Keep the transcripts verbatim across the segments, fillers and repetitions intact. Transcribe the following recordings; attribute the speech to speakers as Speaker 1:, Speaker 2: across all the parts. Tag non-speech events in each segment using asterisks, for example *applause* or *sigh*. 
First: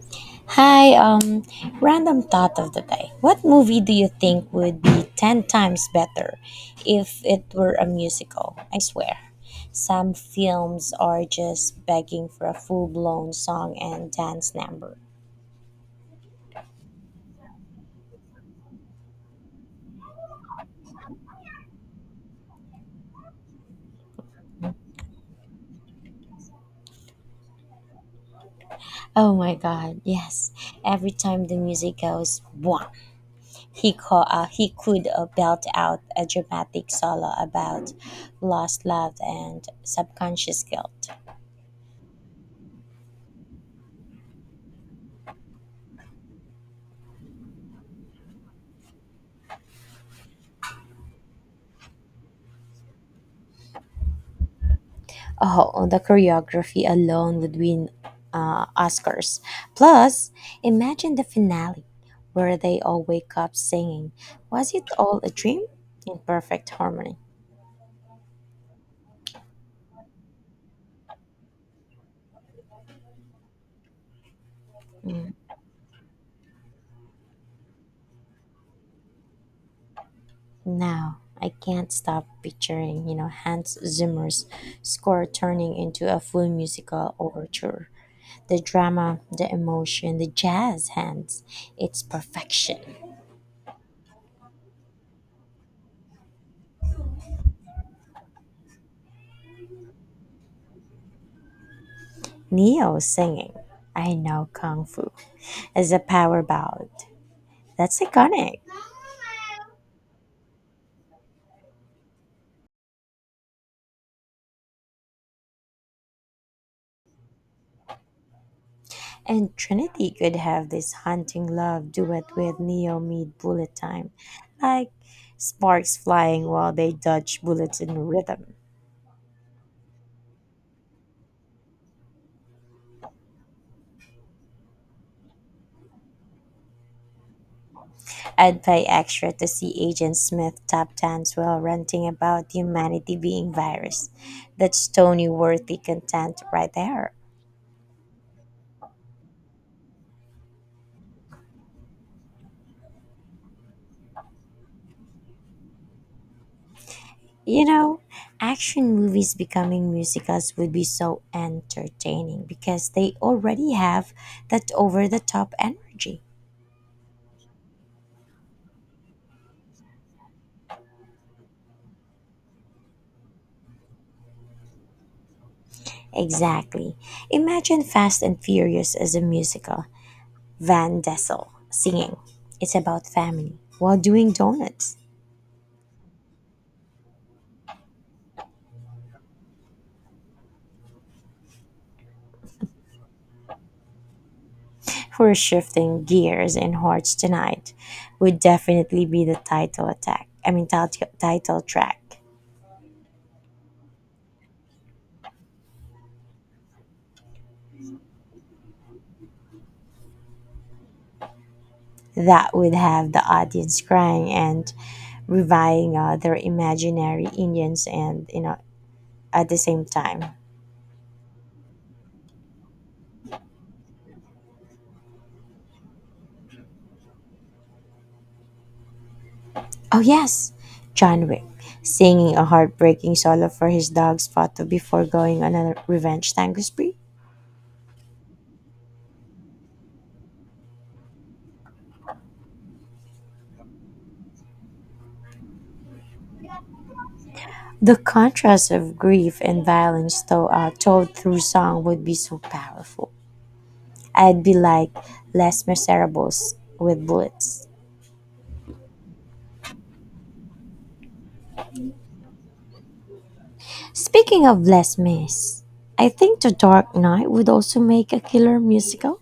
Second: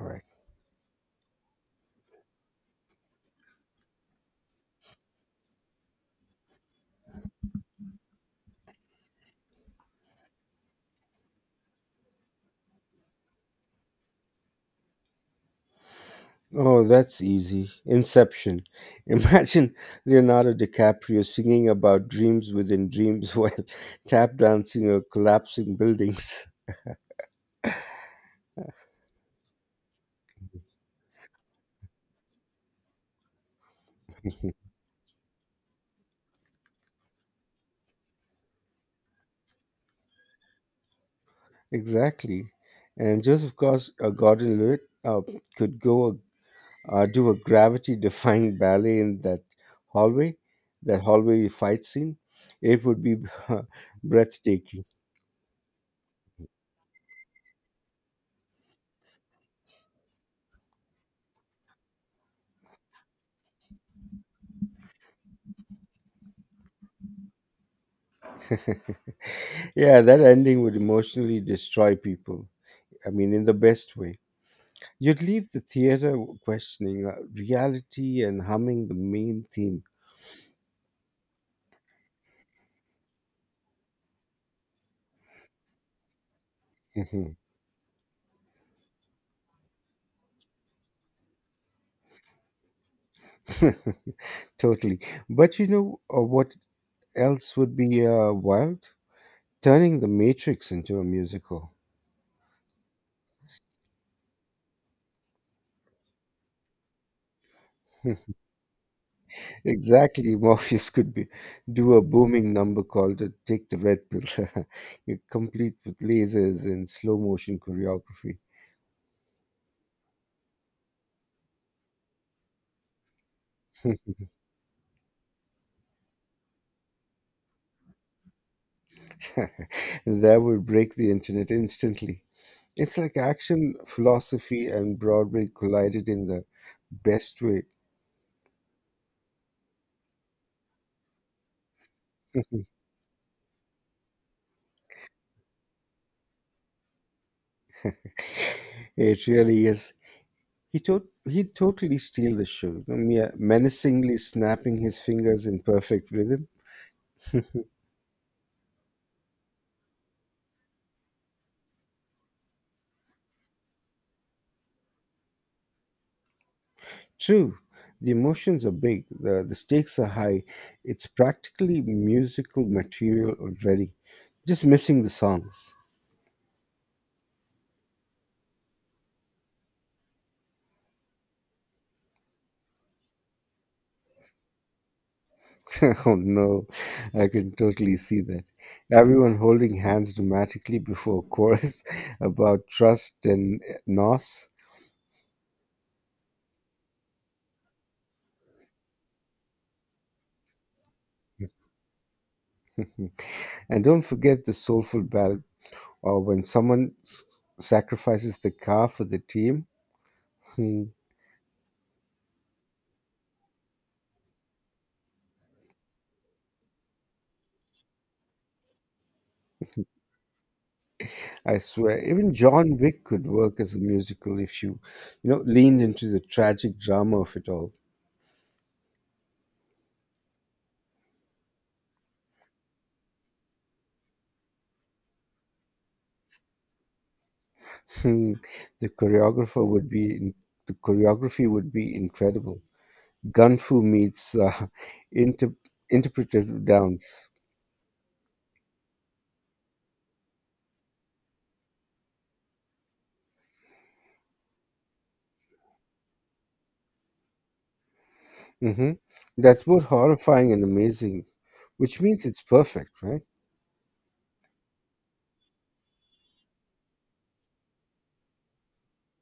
Speaker 1: Correct.
Speaker 2: Hi, um, random thought of the day. What movie do you think would be ten times better if it were a musical? I swear. Some films are just begging for a full blown song and dance number.
Speaker 1: Oh, that's easy. Inception. *laughs* Imagine Leonardo DiCaprio singing about dreams within dreams *laughs* while tap dancing or collapsing buildings. *laughs*
Speaker 2: Oh my god, yes. Every time the music goes, bwah, he, call, uh, he could uh, belt out a dramatic solo about lost love and subconscious guilt.
Speaker 1: Exactly. And Joseph Gos- uh, Gordon-Levitt uh, could go a, uh, do a gravity-defying ballet in that hallway, that hallway fight scene. It would be *laughs* breathtaking.
Speaker 2: Oh, the choreography alone would win uh, Oscars. Plus, imagine the finale where they all wake up singing, "Was it all a dream?" in perfect harmony.
Speaker 1: *laughs* Yeah, that ending would emotionally destroy people. I mean, in the best way. You'd leave the theater questioning uh, reality and humming the main theme.
Speaker 2: Now, I can't stop picturing, you know, Hans Zimmer's score turning into a full musical
Speaker 1: Mhm.
Speaker 2: overture. The drama, the emotion, the jazz hands. It's perfection.
Speaker 1: *laughs* Totally. But you know uh, what else would be uh, wild? Turning the Matrix into a musical.
Speaker 2: Neo singing, "I know Kung Fu," as a power ballad. That's
Speaker 1: *laughs*
Speaker 2: iconic.
Speaker 1: Exactly, Morpheus could be do a booming number called uh, "Take the Red Pill," *laughs* You complete with lasers and slow motion choreography.
Speaker 2: And Trinity could have this hunting love duet with Neo mid bullet time, like sparks flying while they dodge bullets in rhythm.
Speaker 1: *laughs* That would break the internet instantly. It's like action, philosophy, and Broadway collided in the best way.
Speaker 2: I'd pay extra to see Agent Smith tap dance while ranting about
Speaker 1: *laughs*
Speaker 2: humanity being virus. That's Tony worthy content right there.
Speaker 1: It really is. He to- he totally steal the show, you know, mea- menacingly snapping his fingers in perfect rhythm. *laughs*
Speaker 2: You know, action movies becoming musicals would be so entertaining because they already have that over the top energy.
Speaker 1: True, the emotions are big, the, the stakes are high. It's practically musical material already, just missing the songs.
Speaker 2: Exactly. Imagine Fast and Furious as a musical. Van Dessel singing. "It's about family" while doing donuts.
Speaker 1: *laughs* Oh no, I can totally see that. Everyone holding hands dramatically before a chorus *laughs* about trust and eh, nos.
Speaker 2: "We're shifting gears and hearts tonight." Would definitely be the title attack. I mean title title track.
Speaker 1: And don't forget the soulful ballad or when someone s- sacrifices the car for the team. Hmm.
Speaker 2: That would have the audience crying and reviving uh, their imaginary Indians and you know at the same time.
Speaker 1: I swear, even John Wick could work as a musical if you, you know, leaned into the tragic drama of it all.
Speaker 2: Oh, yes, John Wick, singing a heartbreaking solo for his dog's photo before going on a revenge tango spree.
Speaker 1: Hmm, the choreographer would be, in, the choreography would be incredible. Gunfu meets uh, *laughs* inter- interpretive dance.
Speaker 2: The contrast of grief and violence to, uh, told through song would be so powerful. I'd be like Les Miserables with bullets.
Speaker 1: Hmm. That's both horrifying and amazing, which means it's perfect, right?
Speaker 2: Speaking of Les Mis, I think The Dark Knight would also make a killer musical.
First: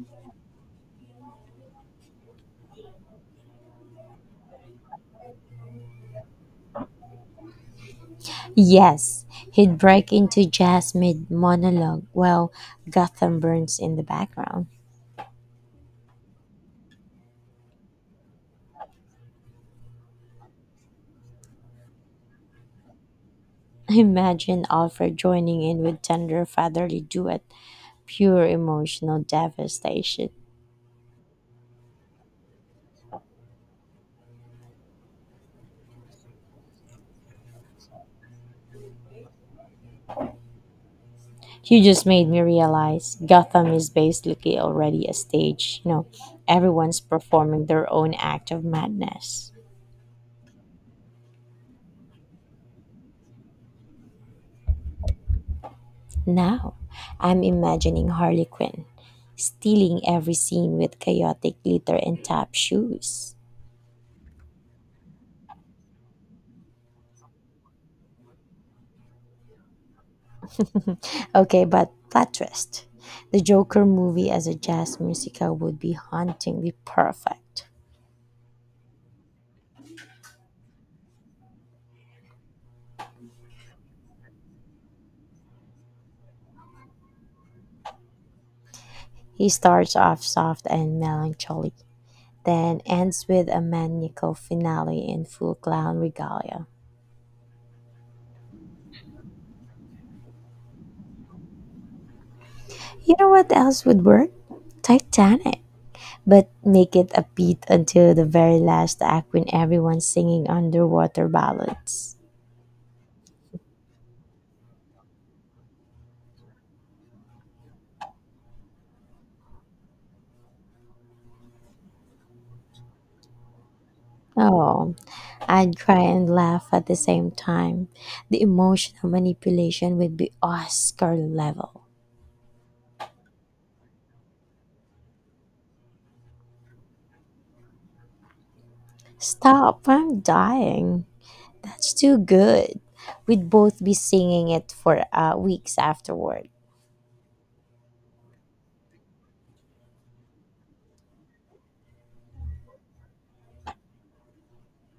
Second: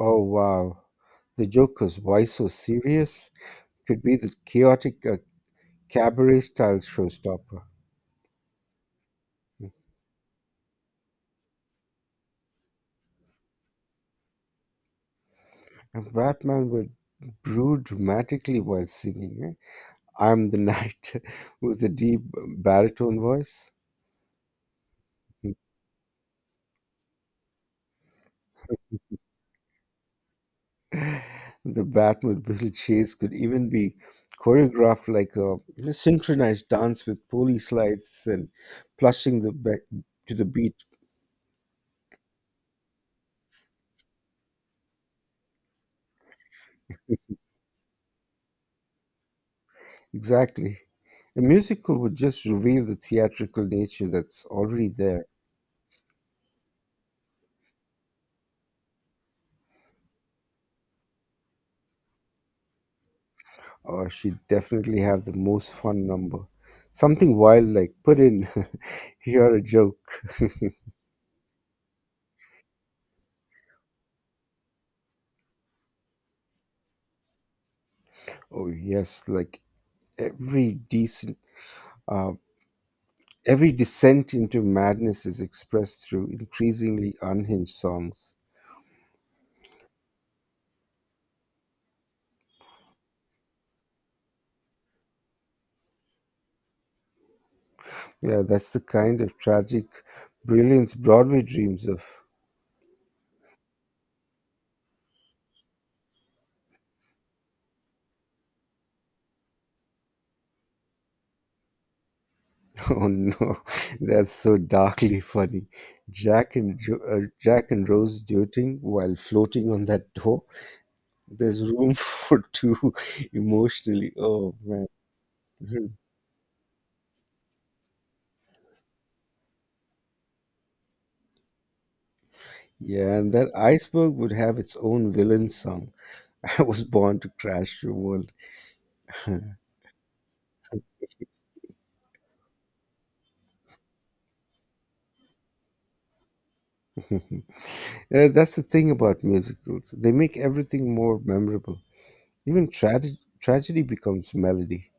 Speaker 1: Oh, wow. The Joker's Why So Serious could be the chaotic uh, cabaret style showstopper.
Speaker 2: Yes, he'd break into jazz mid monologue while Gotham burns in the background.
Speaker 1: And Batman would brew dramatically while singing. Eh? I'm the knight *laughs* with a deep baritone voice.
Speaker 2: Imagine Alfred joining in with tender fatherly duet, pure emotional devastation.
Speaker 1: The Batmobile chase could even be choreographed like a you know, synchronized dance with police lights and plushing the be- to the beat.
Speaker 2: You just made me realize Gotham is basically already a stage. You know, everyone's performing their own act of madness.
Speaker 1: Exactly. A musical would just reveal the theatrical nature that's already there.
Speaker 2: Now, I'm imagining Harley Quinn stealing every scene with chaotic glitter and tap shoes.
Speaker 1: Or she'd definitely have the most fun number. Something wild like put in *laughs* here a joke.
Speaker 2: Okay, but plot twist. The Joker movie as a jazz musical would be hauntingly perfect.
Speaker 1: Oh yes, like every decent uh, every descent into madness is expressed through increasingly unhinged songs.
Speaker 2: He starts off soft and melancholy, then ends with a maniacal finale in full clown regalia.
Speaker 1: Yeah, that's the kind of tragic brilliance Broadway dreams of. *laughs*
Speaker 2: You know what else would work? Titanic. But make it upbeat until the very last act when everyone's singing underwater ballads.
Speaker 1: Oh no, *laughs* that's so darkly funny. Jack and jo- uh, Jack and Rose dueting while floating on that door. There's room *laughs* for two emotionally. Oh man.
Speaker 2: Oh, I'd
Speaker 1: Mhm.
Speaker 2: cry and laugh at the same time. The emotional manipulation would be Oscar level.
Speaker 1: Yeah, and that iceberg would have its own villain song. *laughs* I was born to crash your world.
Speaker 2: Stop, I'm dying. That's too good. We'd both be singing it for uh, weeks afterward.
Speaker 1: *laughs* Uh, that's the thing about musicals. They make everything more memorable. Even trage- tragedy becomes melody.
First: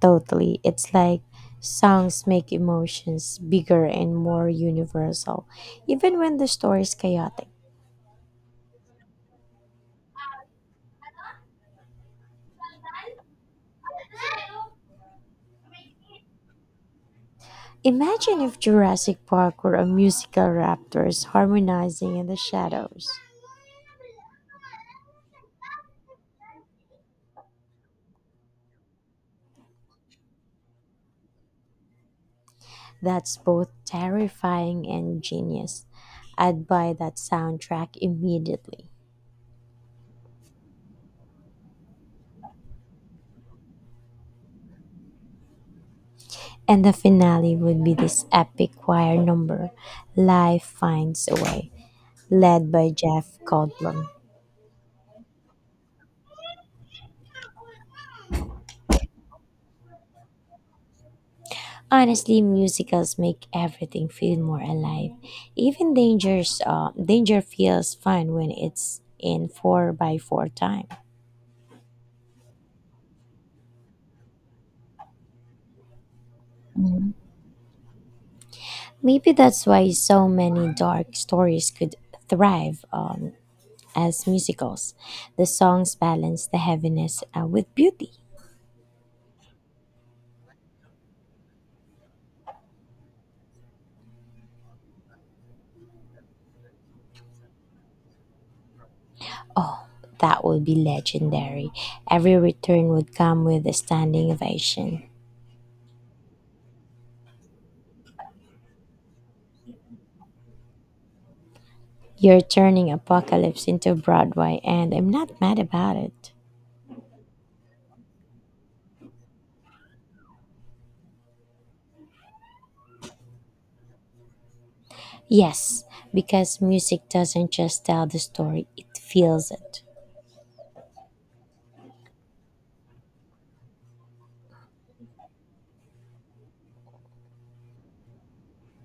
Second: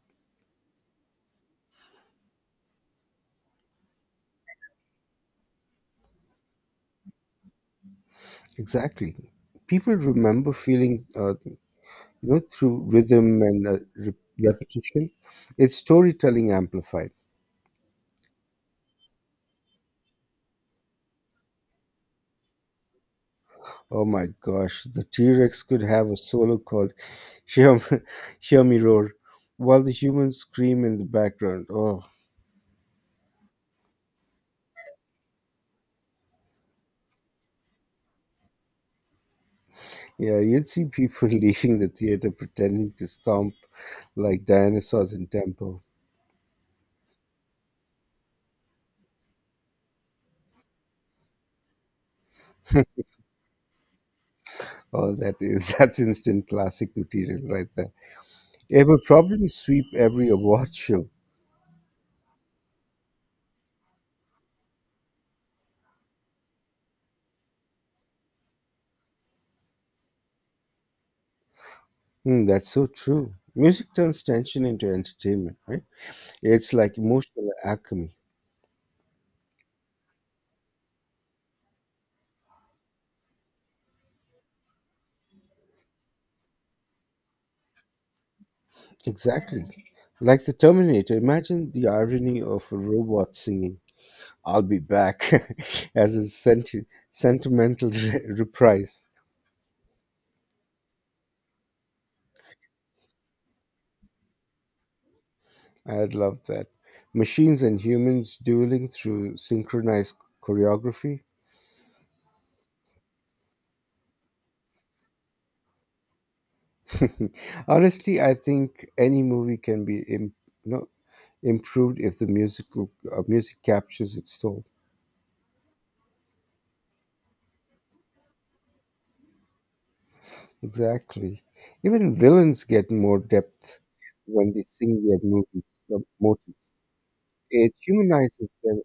Speaker 2: Totally. It's like songs make emotions bigger and more universal, even when the story is chaotic.
Speaker 1: Exactly. People remember feeling, uh, you know, through rhythm and uh, re- repetition. It's storytelling amplified.
Speaker 2: Imagine if Jurassic Park were a musical raptors harmonizing in the shadows.
Speaker 1: Oh my gosh, the T Rex could have a solo called Hear, Me- *laughs* Hear Me Roar while the humans scream in the background. Oh,
Speaker 2: That's both terrifying and genius. I'd buy that soundtrack immediately.
Speaker 1: yeah, you'd see people *laughs* leaving the theater pretending to stomp like dinosaurs in tempo.
Speaker 2: And the finale would be this epic choir number, "Life Finds a Way." led by Jeff Goldblum.
Speaker 1: Oh, that is *laughs* that's instant classic material right there. It will probably sweep every award *laughs* show.
Speaker 2: Honestly, musicals make everything feel more alive. Even Danger's, uh, Danger feels fun when it's in four by four time.
Speaker 1: Hmm, that's so true. Music turns tension into entertainment, right? It's like emotional alchemy.
Speaker 2: Maybe that's why so many dark stories could thrive um, as musicals. The songs balance the heaviness uh, with beauty.
Speaker 1: Exactly. Like the Terminator, imagine the irony of a robot singing, I'll be back, *laughs* as a senti- sentimental *laughs* re- reprise.
Speaker 2: Oh, that would be legendary. Every return would come with a standing ovation.
Speaker 1: I'd love that. Machines and humans dueling through synchronized choreography.
Speaker 2: You're turning apocalypse into Broadway, and I'm not mad about it.
Speaker 1: *laughs* Honestly, I think any movie can be Im- you know, improved if the musical uh, music captures its soul.
Speaker 2: Yes, because music doesn't just tell the story, it feels it.
Speaker 1: Exactly. Even villains get more depth when they sing their movies, uh, motives. It humanizes them.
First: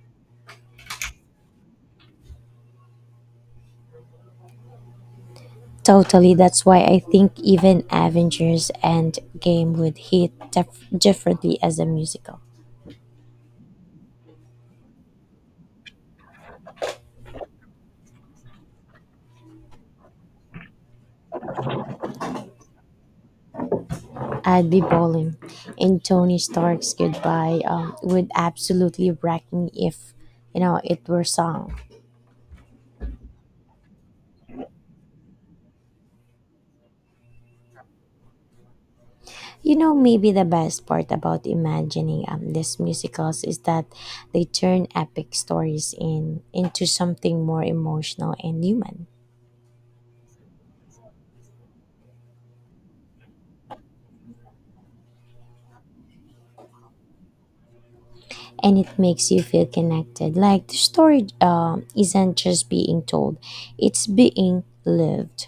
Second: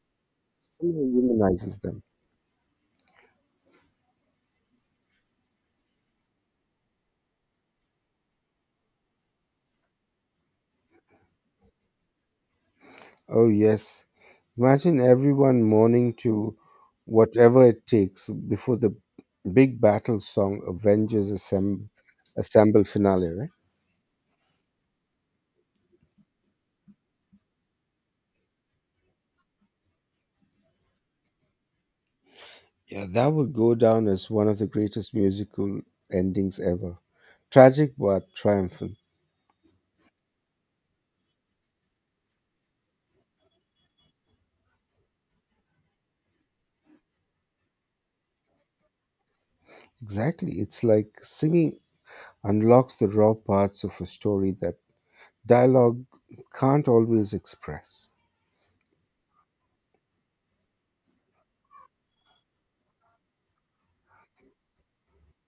Speaker 1: Somehow humanizes them.
Speaker 2: Totally, that's why I think even Avengers Endgame would hit def- differently as a musical.
Speaker 1: Oh yes. Imagine everyone mourning to whatever it takes before the big battle song Avengers Assemble, Assemble finale, right?
Speaker 2: I'd be bowling, and Tony Stark's goodbye um, would absolutely wreck me if you know it were sung.
Speaker 1: Yeah, that would go down as one of the greatest musical endings ever. Tragic but triumphant.
Speaker 2: You know, maybe the best part about imagining um, these musicals is that they turn epic stories in into something more emotional and human,
Speaker 1: Exactly. It's like singing unlocks the raw parts of a story that dialogue can't always express.
Speaker 2: and it makes you feel connected. Like the story um, isn't just being told; it's being lived.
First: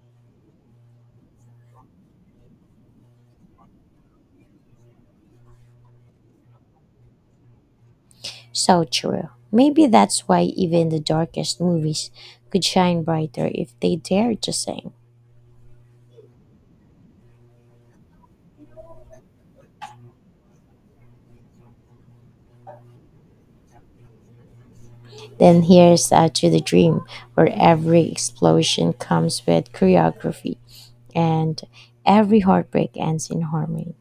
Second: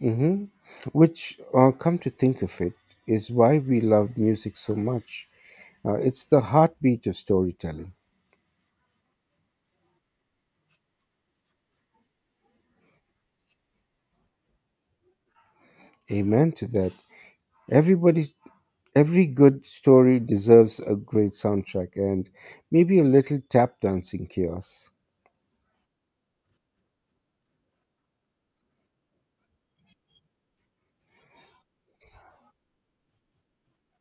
Speaker 1: Hmm. Which, uh, come to think of it, is why we love music so much. Uh, it's the heartbeat of storytelling.
Speaker 2: So true. Maybe that's why even the darkest movies could shine brighter if they dare to sing.
Speaker 1: Amen to that. Everybody Every good story deserves a great soundtrack and maybe a little tap dancing chaos.
Speaker 2: Then here's uh, to the dream, where every explosion comes with choreography and every heartbreak ends in harmony.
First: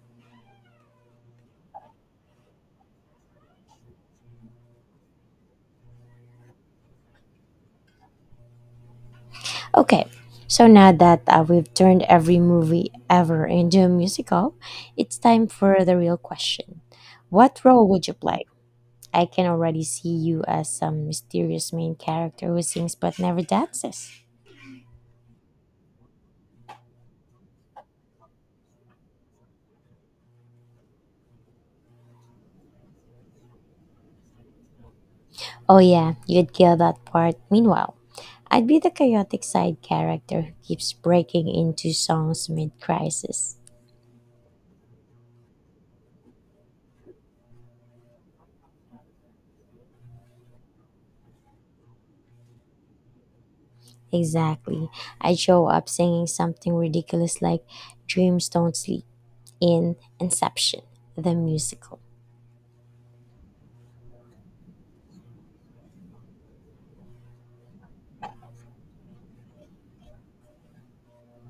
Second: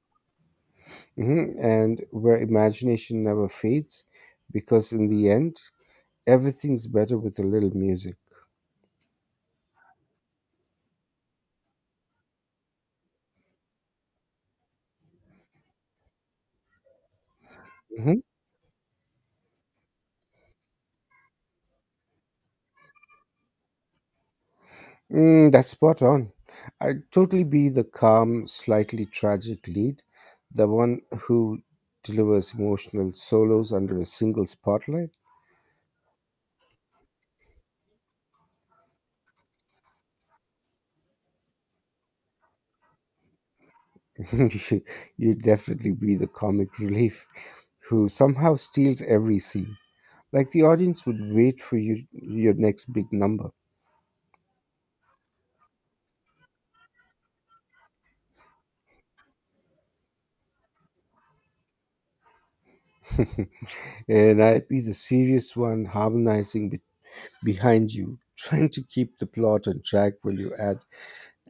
Speaker 1: Hmm. And where imagination never fades, because in the end, everything's better with a little music.
Speaker 2: Okay, so now that uh, we've turned every movie ever into a musical, it's time for the real question. What role would you
Speaker 1: Hmm.
Speaker 2: play? I can already see you as some mysterious main character who sings but never dances.
Speaker 1: Mm, that's spot on. I'd totally be the calm, slightly tragic lead, the one who delivers emotional solos under a single spotlight.
Speaker 2: Oh yeah, you'd kill that part. Meanwhile, I'd be the chaotic side character who keeps breaking into songs mid-crisis.
Speaker 1: *laughs* You- You'd definitely be the comic relief who somehow steals every scene. Like the audience would wait for you, your next big number.
Speaker 2: Exactly. I'd show up singing something ridiculous like "Dreams Don't Sleep" in Inception, the musical.
Speaker 1: *laughs* And I'd be the serious one harmonizing be- behind you, trying to keep the plot on track while you add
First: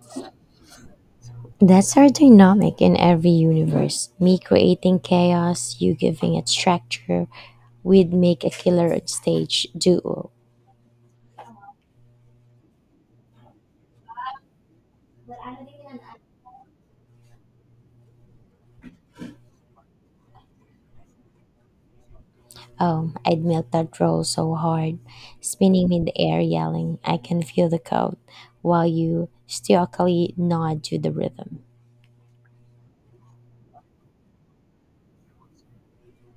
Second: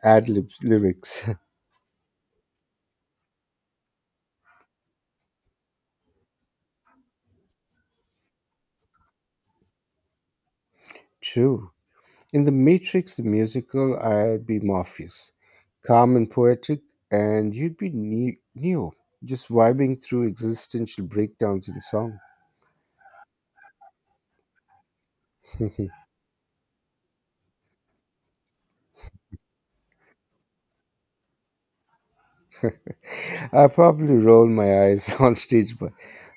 Speaker 1: ad libs lyrics.
Speaker 2: That's our dynamic in every universe. Me creating chaos, you giving it structure. We'd make a killer on stage duo.
Speaker 1: *laughs* True. In The Matrix, the musical, I'd be Morpheus, calm and poetic, and you'd be ne- Neo, just vibing through existential breakdowns in song. *laughs*
Speaker 2: Oh, I'd melt that roll so hard, spinning in the air yelling, "I can feel the code," while you stoically nod to the rhythm.
Speaker 1: I probably roll my eyes *laughs* on stage, but,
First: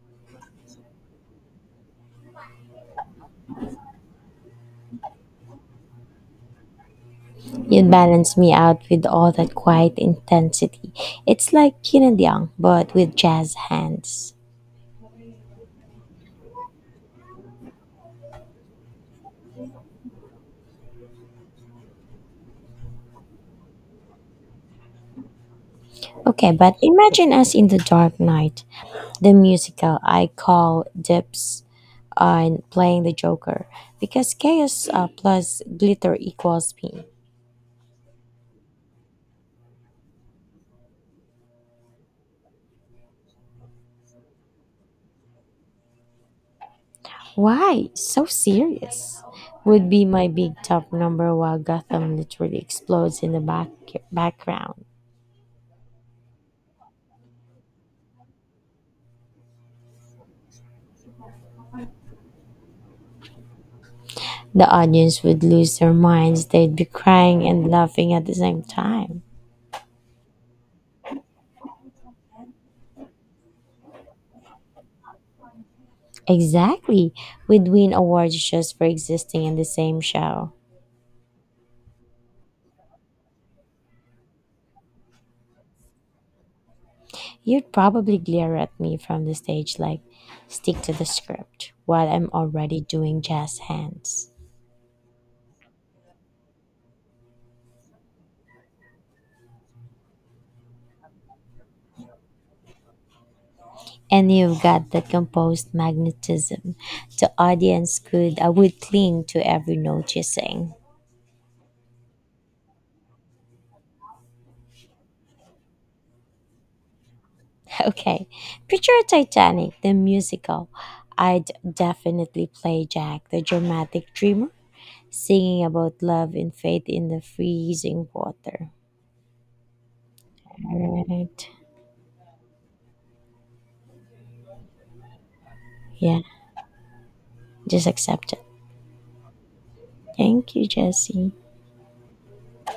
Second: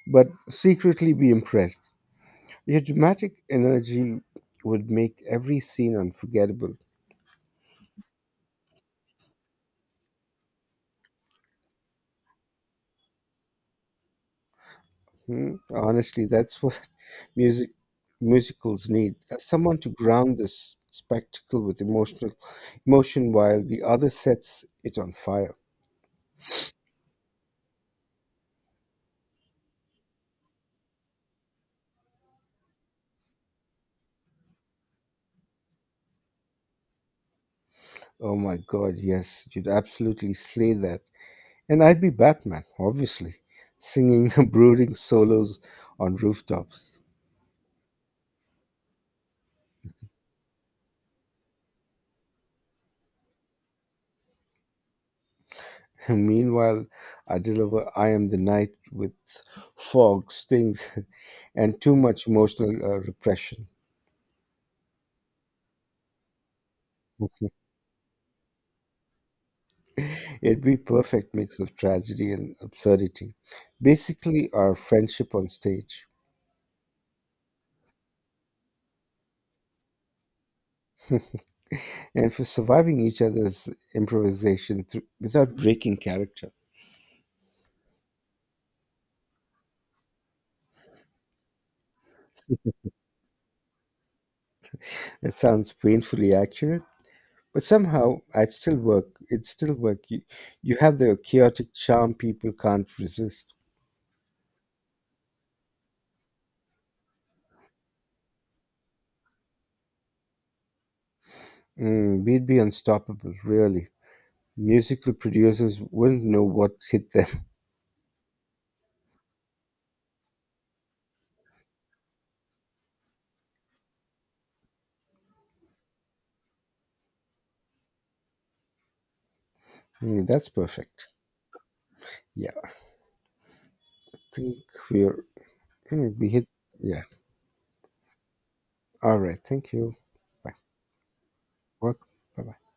Speaker 1: but secretly be impressed. Your dramatic energy would make every scene unforgettable.
Speaker 2: You'd balance me out with all that quiet intensity. It's like yin and yang, but with jazz hands.
Speaker 1: Hmm? Honestly, that's what *laughs* music musicals need. uh, Someone to ground this spectacle with emotional emotion while the other sets it on fire.
Speaker 2: Okay, but imagine us in the dark night, the musical. I call dips on playing the Joker, because chaos uh, plus glitter equals pain.
Speaker 1: Oh my god, yes, you'd absolutely slay that. And I'd be Batman, obviously, singing *laughs* brooding solos on rooftops.
Speaker 2: "Why? So serious." Would be my big top number while Gotham literally explodes in the back- background.
Speaker 1: *laughs* Meanwhile, I deliver I am the night with fog, stings, *laughs* and too much emotional uh, repression.
Speaker 2: The audience would lose their minds. They'd be crying
Speaker 1: *laughs*
Speaker 2: and laughing at the same time.
Speaker 1: It'd be perfect mix of tragedy and absurdity. Basically, our friendship on stage.
Speaker 2: Exactly. We'd win awards just for existing in the same show.
Speaker 1: *laughs* And for surviving each other's improvisation thr- without breaking character.
Speaker 2: You'd probably glare at me from the stage like, "stick to the script," while I'm already doing jazz hands.
Speaker 1: It sounds painfully accurate, but somehow I'd still work. It'd still work. You, you have the chaotic charm people can't resist.
Speaker 2: And you've got that composed magnetism the audience could uh, would cling to every note you sing.
Speaker 1: Mm, we'd be unstoppable, really. Musical producers wouldn't know what hit them. *laughs*
Speaker 2: *laughs* okay, picture Titanic the musical. I'd definitely play Jack, the dramatic dreamer, singing about love and faith in the freezing water.
Speaker 1: Mm, that's
Speaker 2: All
Speaker 1: perfect.
Speaker 2: right.
Speaker 1: Yeah, I think we're mm,
Speaker 2: Yeah,
Speaker 1: we hit. Yeah.
Speaker 2: just accept it.
Speaker 1: All right. Thank you.
Speaker 2: Thank
Speaker 1: Bye.
Speaker 2: you, Jesse.
Speaker 1: Welcome. Bye. Bye.